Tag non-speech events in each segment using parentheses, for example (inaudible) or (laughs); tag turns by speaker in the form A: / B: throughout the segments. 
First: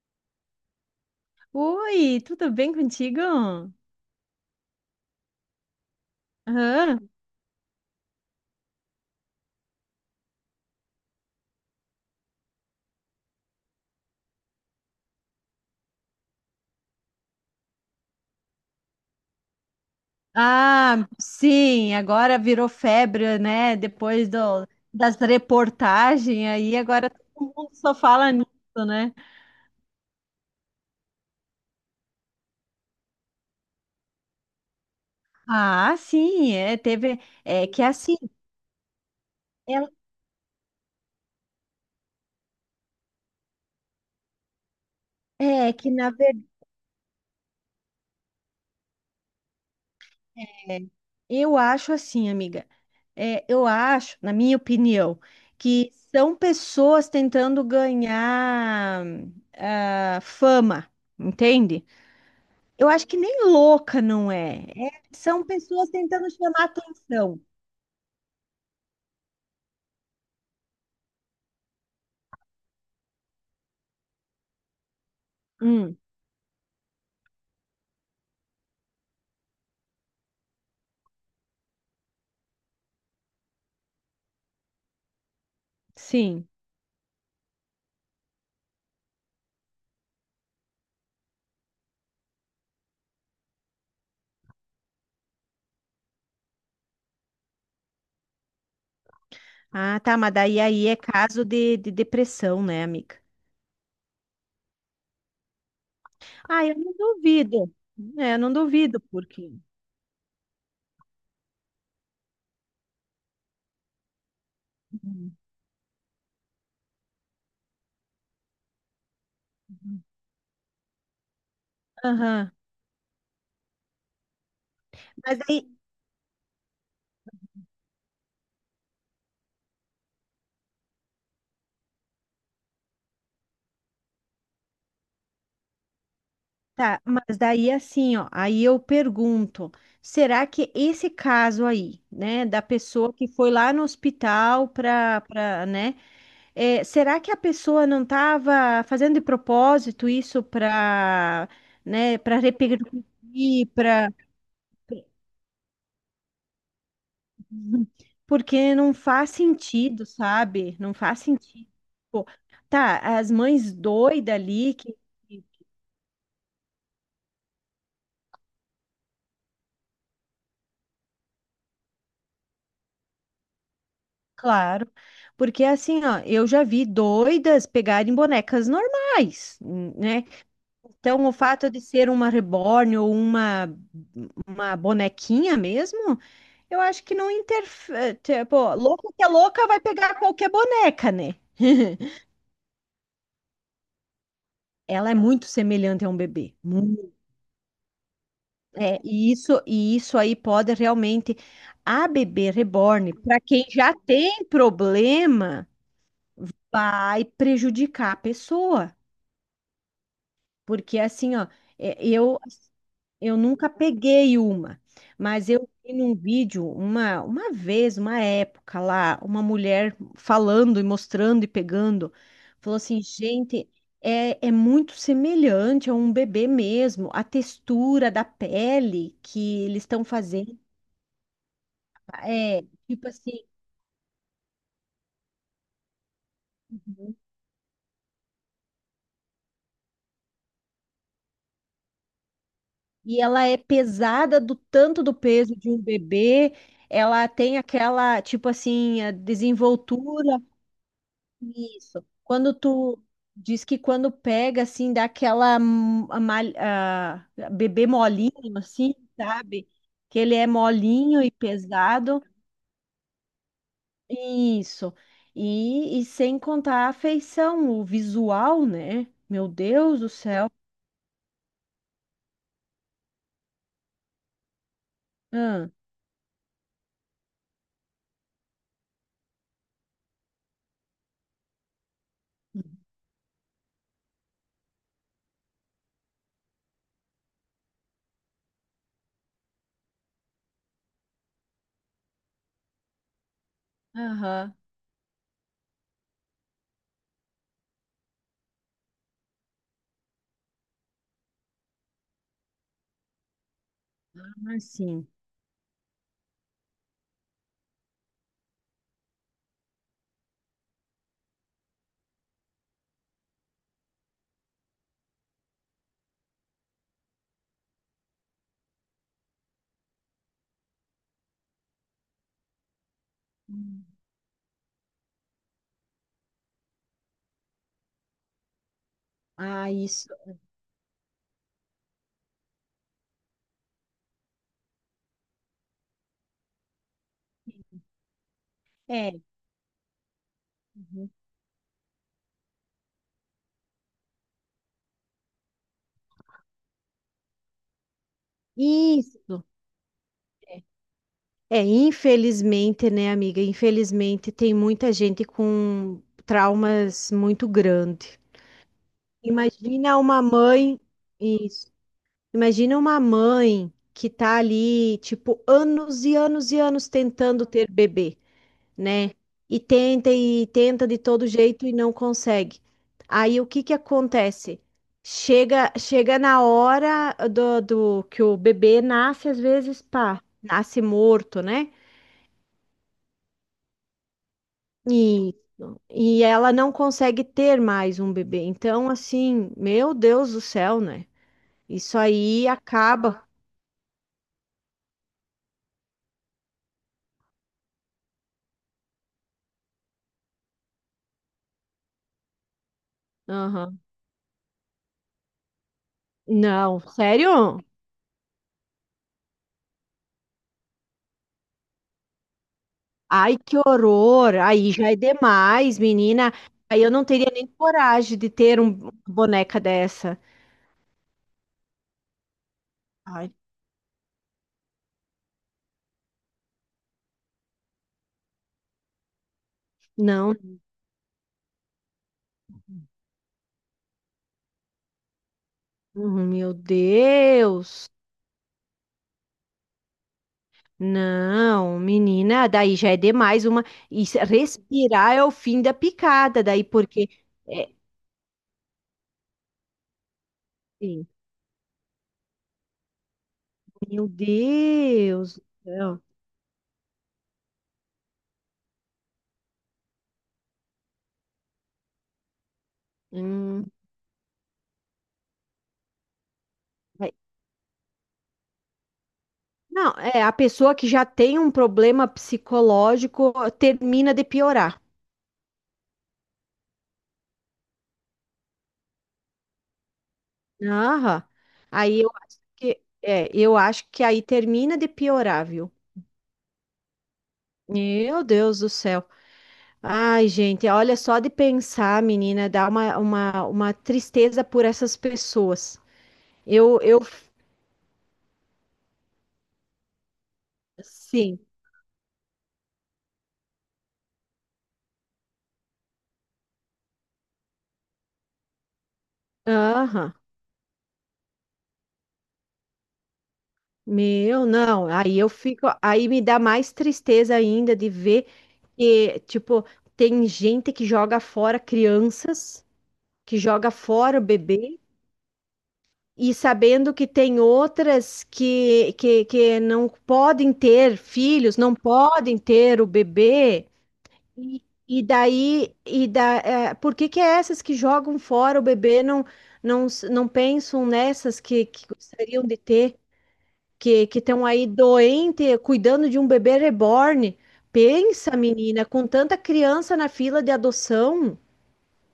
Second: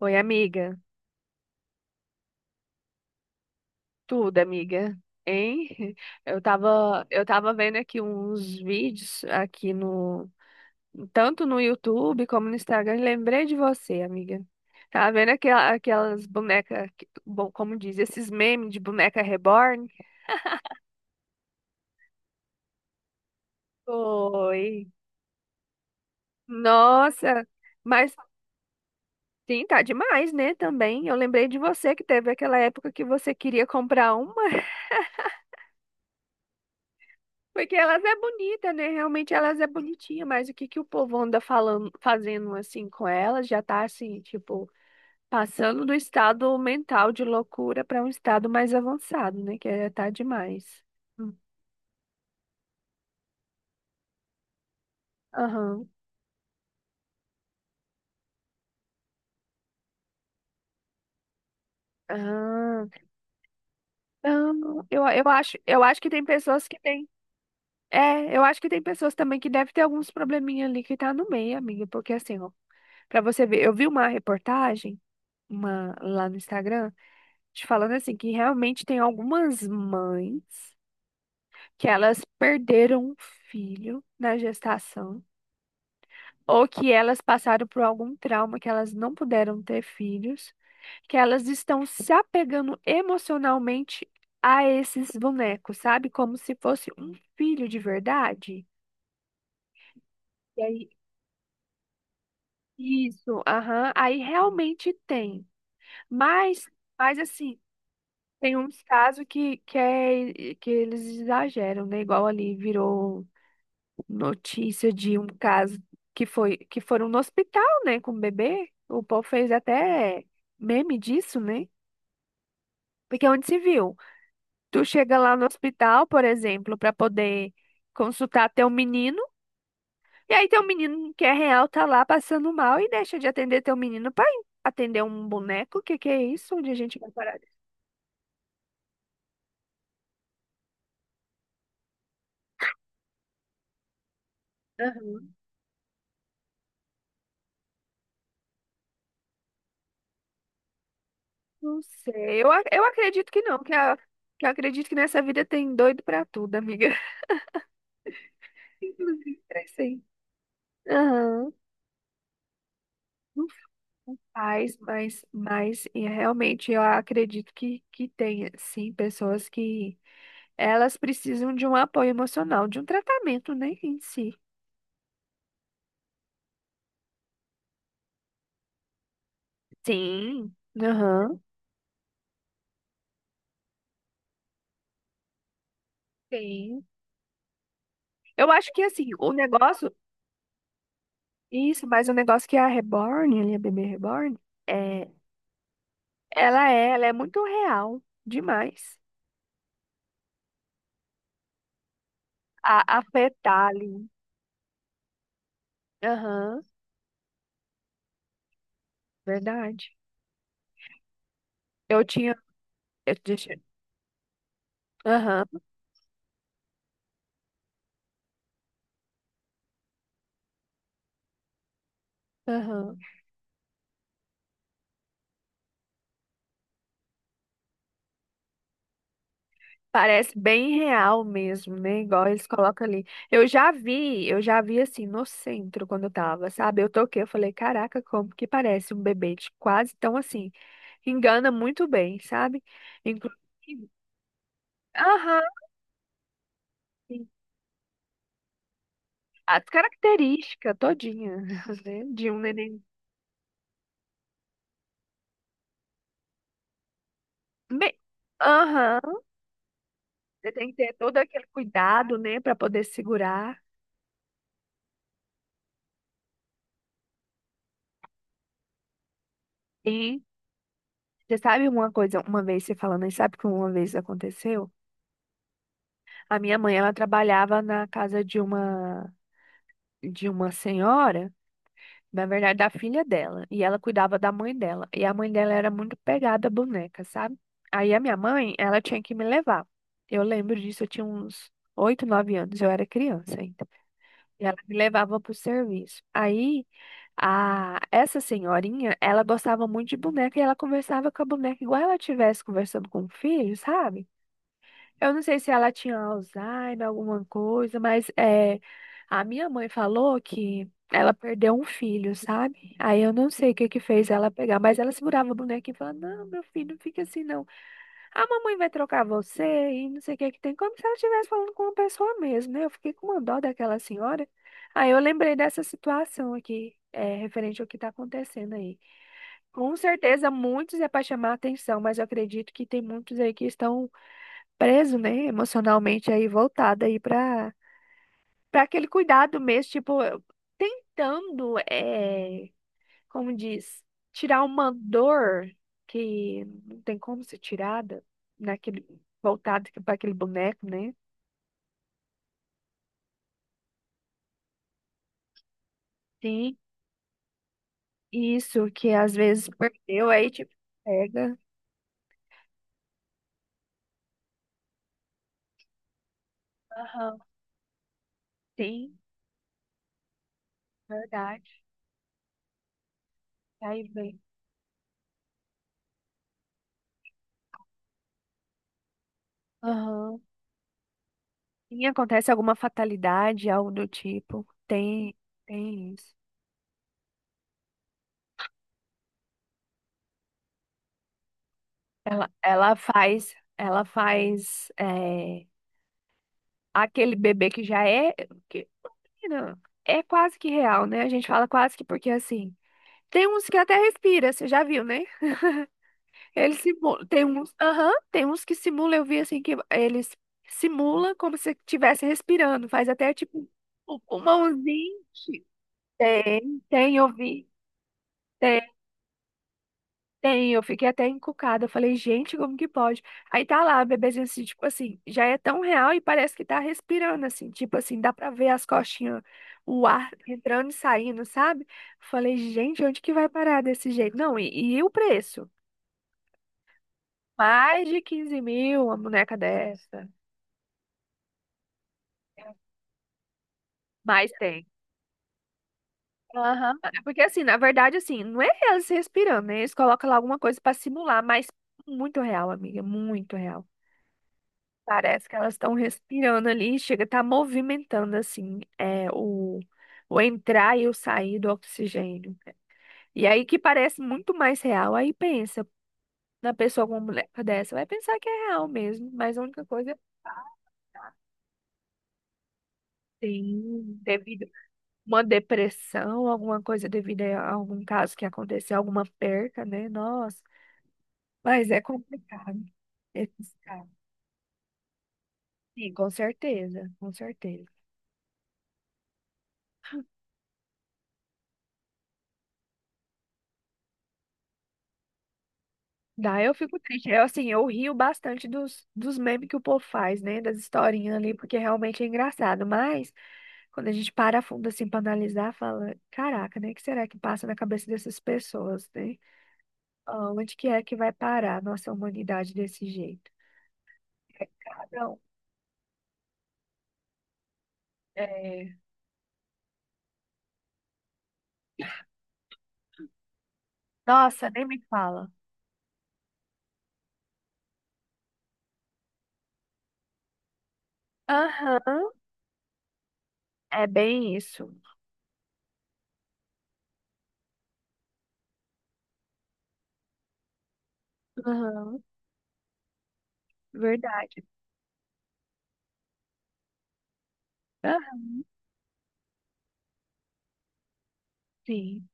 A: Oi, amiga.
B: Oi, tudo bem contigo? Aham.
A: Tudo, amiga. Hein? (laughs) Eu tava vendo aqui uns vídeos aqui no, tanto no YouTube como no Instagram, e lembrei de você, amiga. Tava vendo aquelas bonecas, bom, como diz, esses memes de boneca reborn?
B: Ah, sim, agora virou febre, né?
A: Oi.
B: Das reportagens aí, agora
A: Nossa,
B: todo mundo só
A: mas
B: fala nisso, né?
A: sim, tá demais, né, também. Eu lembrei de você que teve aquela época que você queria comprar uma.
B: Ah, sim, é, teve, é
A: Porque
B: que
A: elas é
B: assim,
A: bonita, né? Realmente elas é
B: é,
A: bonitinha, mas o que que o povo anda falando, fazendo assim com elas já tá assim, tipo,
B: é
A: passando
B: que
A: do
B: na verdade,
A: estado mental de loucura para um estado mais avançado, né? Que é tá demais. Hum.
B: eu acho assim, amiga, é, eu acho, na minha opinião,
A: Aham.
B: que são pessoas tentando ganhar ah, fama, entende?
A: Ah,
B: Eu acho que nem louca não é.
A: não,
B: É-
A: eu, eu
B: são
A: acho, eu
B: pessoas
A: acho que tem
B: tentando chamar
A: pessoas que tem.
B: atenção.
A: É, eu acho que tem pessoas também que devem ter alguns probleminha ali que tá no meio, amiga, porque assim, ó, para você ver, eu vi uma reportagem, uma
B: Hum,
A: lá no Instagram te falando assim, que realmente tem algumas mães que elas perderam um filho na gestação,
B: sim.
A: ou que elas passaram por algum trauma que elas não puderam ter filhos, que elas estão se apegando emocionalmente a esses bonecos, sabe? Como se fosse um filho de verdade.
B: Ah, tá, mas daí
A: E
B: aí
A: aí,
B: é caso de depressão, né, amiga?
A: isso, aham, aí realmente tem.
B: Ah,
A: Mas,
B: eu não
A: mas assim,
B: duvido. É, eu não
A: tem uns
B: duvido,
A: casos
B: porque.
A: que eles exageram, né? Igual ali virou notícia de um
B: Uhum.
A: caso que foram no hospital, né, com o bebê. O povo fez até meme disso, né?
B: Aham.
A: Porque é onde se viu. Tu chega lá
B: Mas
A: no
B: daí,
A: hospital, por exemplo, para poder consultar teu menino, e aí teu menino que é real tá lá passando mal e deixa de atender teu menino para atender um boneco. O que que é isso? Onde a gente
B: tá,
A: vai
B: mas
A: parar?
B: daí assim, ó, aí eu pergunto, será que esse caso aí, né, da pessoa que foi lá no hospital
A: Aham.
B: né, É, será que a pessoa não estava fazendo de propósito isso para,
A: Não
B: né, para
A: sei. Eu acredito que não,
B: repercutir,
A: que, a,
B: para
A: que eu acredito que nessa vida tem doido pra tudo, amiga. (laughs)
B: porque não faz
A: Inclusive, crescei.
B: sentido, sabe? Não faz
A: Aham.
B: sentido. Pô, tá, as mães doidas ali
A: Mas,
B: que,
A: mas,
B: que-
A: mas e realmente eu acredito que tem, sim, pessoas que elas precisam de um apoio emocional, de um tratamento, né, em si.
B: claro, porque assim, ó, eu já vi doidas pegarem bonecas normais, né?
A: Sim,
B: Então, o
A: aham,
B: fato de ser uma reborn ou uma bonequinha mesmo eu
A: sim.
B: acho que não interfere.
A: Eu acho
B: Tipo,
A: que, assim,
B: louca que é
A: o
B: louca vai
A: negócio,
B: pegar qualquer boneca, né? (laughs)
A: isso, mas o negócio que a Reborn, ali, a bebê Reborn, é,
B: Ela é muito semelhante a um bebê.
A: ela é, ela
B: Muito.
A: é muito real, demais.
B: É, e isso aí pode realmente. A bebê
A: A
B: reborn, para quem já
A: fetal,
B: tem problema,
A: aham,
B: vai prejudicar a pessoa.
A: verdade.
B: Porque assim, ó, é,
A: Eu tinha,
B: eu
A: eu,
B: Eu
A: deixa,
B: nunca peguei uma,
A: aham,
B: mas eu vi num vídeo uma vez, uma época lá, uma mulher falando e mostrando e pegando, falou
A: aham.
B: assim, gente, é, é muito semelhante a um bebê mesmo, a textura da pele que eles estão
A: Parece
B: fazendo,
A: bem real mesmo, né? Igual eles
B: é
A: colocam ali.
B: tipo
A: Eu
B: assim,
A: já vi, eu já vi assim no centro quando eu tava, sabe? Eu toquei, eu falei, caraca, como que parece um bebê de quase tão assim. Engana muito bem, sabe?
B: e ela é
A: Inclusive,
B: pesada do tanto do
A: aham,
B: peso de um bebê, ela
A: sim.
B: tem aquela, tipo assim, a
A: As
B: desenvoltura.
A: características todinha, (laughs) né?
B: Isso.
A: De um
B: Quando
A: neném.
B: tu diz que quando pega, assim, dá aquela bebê
A: Bem,
B: molinho, assim,
A: aham,
B: sabe? Que ele é
A: você tem que ter todo
B: molinho e
A: aquele cuidado,
B: pesado.
A: né? Pra poder segurar.
B: Isso. E sem contar a afeição o visual, né? Meu Deus do
A: E
B: céu.
A: você sabe uma coisa, uma vez você falando, e sabe que uma vez aconteceu?
B: Ah,
A: A minha mãe, ela trabalhava na casa de uma senhora, na verdade, da filha dela, e ela cuidava da mãe dela. E a mãe dela era muito pegada à boneca, sabe? Aí a minha mãe, ela tinha que me levar. Eu lembro disso, eu tinha uns 8, 9 anos, eu era criança ainda. E
B: aham.
A: ela me levava pro serviço. Aí a essa senhorinha, ela gostava muito de boneca e ela conversava com a boneca igual ela estivesse conversando com o filho, sabe?
B: Ah, sim.
A: Eu não sei se ela tinha Alzheimer, alguma coisa, mas a minha mãe falou que ela perdeu um filho, sabe? Aí eu não sei o que que fez ela pegar, mas ela segurava a boneca e falava, não, meu filho, não fica assim não. A mamãe vai trocar você e não sei o que que tem, como se ela estivesse falando com uma pessoa mesmo, né? Eu fiquei com uma dó daquela senhora. Aí eu lembrei dessa situação aqui, referente ao que está acontecendo aí.
B: Ah,
A: Com
B: isso.
A: certeza muitos é para chamar a atenção, mas eu acredito que tem muitos aí que estão preso, né, emocionalmente aí voltado aí para aquele
B: É.
A: cuidado mesmo, tipo,
B: Uhum.
A: tentando, como diz, tirar uma dor que não tem como ser tirada naquele
B: Isso.
A: voltado para aquele
B: É.
A: boneco, né?
B: É, infelizmente, né, amiga? Infelizmente, tem muita gente com
A: Sim,
B: traumas muito grandes.
A: isso que às vezes
B: Imagina
A: perdeu
B: uma
A: aí tipo
B: mãe,
A: pega.
B: isso. Imagina uma mãe que tá ali, tipo, anos e anos e anos
A: Aham.
B: tentando ter bebê,
A: Sim,
B: né? E tenta de todo
A: verdade.
B: jeito e não consegue. Aí o que que
A: Aí vem.
B: acontece? Chega, chega na hora do que o bebê nasce, às vezes,
A: Aham.
B: pá, nasce morto, né?
A: E acontece alguma fatalidade, algo do tipo. Tem,
B: Isso.
A: tem isso.
B: E ela não consegue ter mais um bebê. Então, assim, meu Deus do céu, né? Isso
A: Ela,
B: aí
A: ela
B: acaba.
A: faz, ela faz é aquele bebê que já é, que, não, é quase que real, né? A gente fala quase que porque assim, tem uns que até
B: Aham.
A: respira, você já viu, né? Eles
B: Não,
A: simulam, tem uns,
B: sério?
A: aham, tem uns que simulam eu vi assim que eles simulam como se estivesse respirando, faz até
B: Ai,
A: tipo
B: que
A: o
B: horror! Aí já é
A: pulmãozinho.
B: demais, menina.
A: Tem,
B: Aí eu
A: tem,
B: não
A: eu
B: teria nem
A: vi.
B: coragem de ter uma boneca dessa.
A: Tem, eu fiquei até encucada. Eu falei, gente, como que pode?
B: Ai,
A: Aí tá lá, a bebezinha assim, tipo assim, já é tão real e parece que tá respirando, assim, tipo assim, dá pra ver as costinhas, o ar
B: não,
A: entrando e saindo, sabe? Falei, gente, onde que vai parar desse jeito? Não, e o preço?
B: uhum, meu
A: Mais
B: Deus.
A: de 15 mil uma boneca dessa.
B: Não, menina, daí já é demais uma. Isso,
A: Mas tem.
B: respirar é o fim da picada, daí
A: Aham.
B: porque.
A: Porque assim, na
B: É,
A: verdade, assim, não é eles respirando, né? Eles colocam lá alguma coisa pra
B: sim.
A: simular, mas muito real, amiga, muito real.
B: Meu
A: Parece que
B: Deus.
A: elas estão
B: Não,
A: respirando ali, chega, tá movimentando assim, o entrar e o sair do oxigênio. E aí que
B: hum,
A: parece muito mais real, aí pensa, na pessoa com uma
B: vai-
A: mulher dessa, vai pensar que é real mesmo, mas a única
B: não,
A: coisa
B: é a pessoa que já tem um problema psicológico
A: tem
B: termina de
A: devido a
B: piorar.
A: uma depressão, alguma coisa devido a algum caso que aconteceu, alguma perca, né? Nossa,
B: Aham.
A: mas é
B: Aí eu acho
A: complicado
B: que é,
A: esses
B: eu acho
A: casos.
B: que aí termina de piorar, viu?
A: Sim, com certeza, com certeza.
B: Meu Deus do céu. Ai, gente, olha só de pensar, menina, dá uma tristeza por essas pessoas.
A: Daí eu fico
B: Eu,
A: triste. Eu, assim, eu rio bastante dos memes que o povo faz, né? Das historinhas ali,
B: sim,
A: porque realmente é engraçado. Mas, quando a gente para a fundo, assim, pra analisar, fala: caraca, né? O que será que passa na cabeça dessas pessoas, né?
B: aham,
A: Ah, onde que é que vai parar a nossa humanidade desse jeito?
B: meu,
A: É,
B: não,
A: cada um.
B: aí eu fico, aí me dá mais tristeza ainda de ver.
A: É.
B: E, tipo, tem gente que joga fora crianças, que joga fora o
A: Nossa, nem
B: bebê,
A: me fala.
B: e sabendo que tem outras que não podem ter filhos, não
A: Aham,
B: podem ter o bebê.
A: é bem isso.
B: E daí, e da, é, por que que é essas que jogam fora o bebê não, não, não pensam nessas que
A: Aham,
B: gostariam de ter? Que
A: verdade.
B: estão aí doente, cuidando de um bebê reborn.
A: Aham,
B: Pensa, menina, com tanta criança na fila de adoção,
A: sim,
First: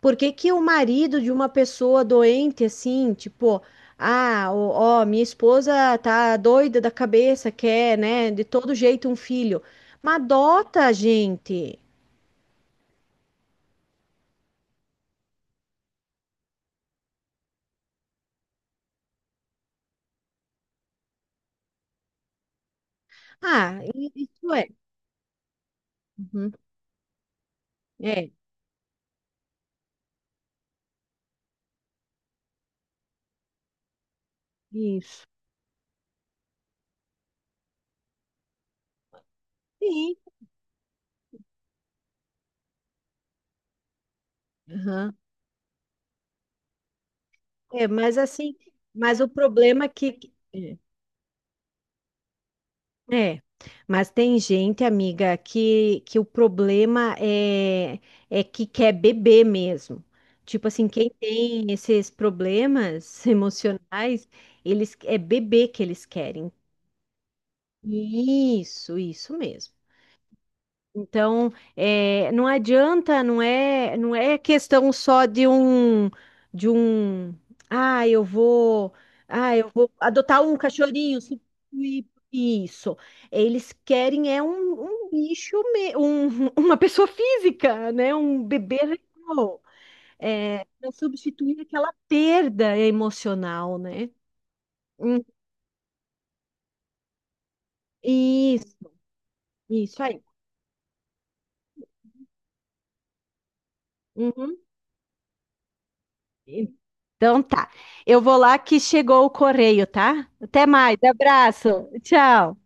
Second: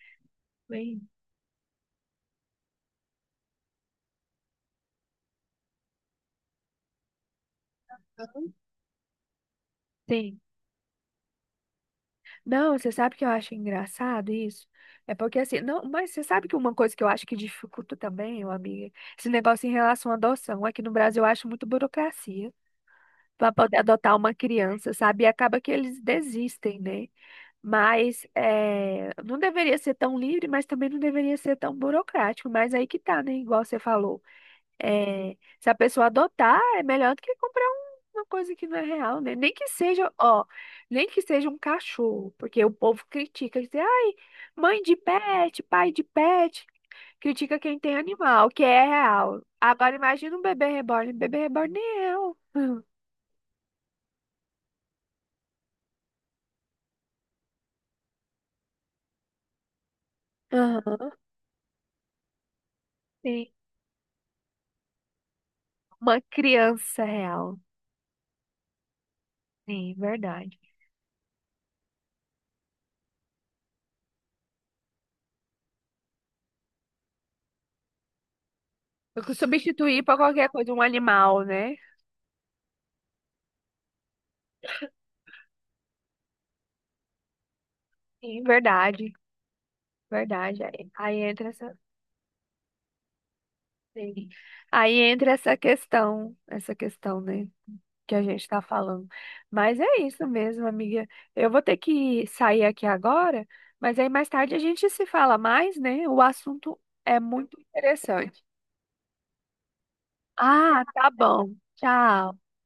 B: por que que o
A: bem.
B: marido de uma pessoa doente assim, tipo, ah, ó, ó, minha esposa tá doida da cabeça, quer, né, de
A: Aham.
B: todo jeito um filho. Mas
A: Sim.
B: adota, gente.
A: Não, você sabe que eu acho engraçado isso? É porque assim, não, mas você sabe que uma coisa que eu acho que dificulta também, ô amiga, esse negócio em relação à adoção, aqui no Brasil eu acho muito burocracia para poder
B: Ah,
A: adotar uma
B: isso é.
A: criança, sabe? E acaba que eles
B: Uhum.
A: desistem, né? Mas
B: É,
A: é, não deveria ser tão livre, mas também não deveria ser tão burocrático, mas aí que tá, né? Igual você falou.
B: isso.
A: É, se a pessoa adotar, é melhor do que comprar uma coisa que não é real, né? Nem que seja,
B: Sim.
A: ó, nem que seja um cachorro, porque o povo critica, diz, ai, mãe de
B: Aham.
A: pet, pai de pet, critica quem
B: É,
A: tem
B: mas
A: animal,
B: assim,
A: que é
B: mas o
A: real.
B: problema é
A: Agora
B: que
A: imagina um bebê reborn nem é real. (laughs)
B: é, mas tem gente, amiga, que o problema é, é que quer beber mesmo. Tipo assim,
A: Aham,
B: quem tem esses problemas (laughs)
A: sim.
B: emocionais, eles é beber que eles
A: Uma
B: querem.
A: criança real.
B: Isso mesmo.
A: Sim, verdade.
B: Então, eh, não adianta, não é, não é questão só de um, ah, eu vou,
A: Porque
B: ah, eu vou
A: substituir para
B: adotar
A: qualquer
B: um
A: coisa um
B: cachorrinho,
A: animal, né?
B: substituir por isso. Eles querem é um, um bicho, (laughs) uma pessoa física, né?
A: Sim,
B: Um bebê
A: verdade.
B: real,
A: Verdade.
B: é,
A: Aí,
B: para
A: aí entra
B: substituir
A: essa.
B: aquela perda emocional, né?
A: Sim. Aí
B: Hum,
A: entra essa questão, né, que a gente está
B: isso,
A: falando. Mas é
B: isso aí.
A: isso mesmo, amiga. Eu vou ter que sair aqui agora, mas aí mais tarde a
B: Uhum.
A: gente se fala mais, né? O assunto é
B: Então
A: muito
B: tá. Eu vou
A: interessante.
B: lá que chegou o correio, tá? Até
A: Ah,
B: mais.
A: tá bom.
B: Abraço.
A: Tchau.
B: Tchau.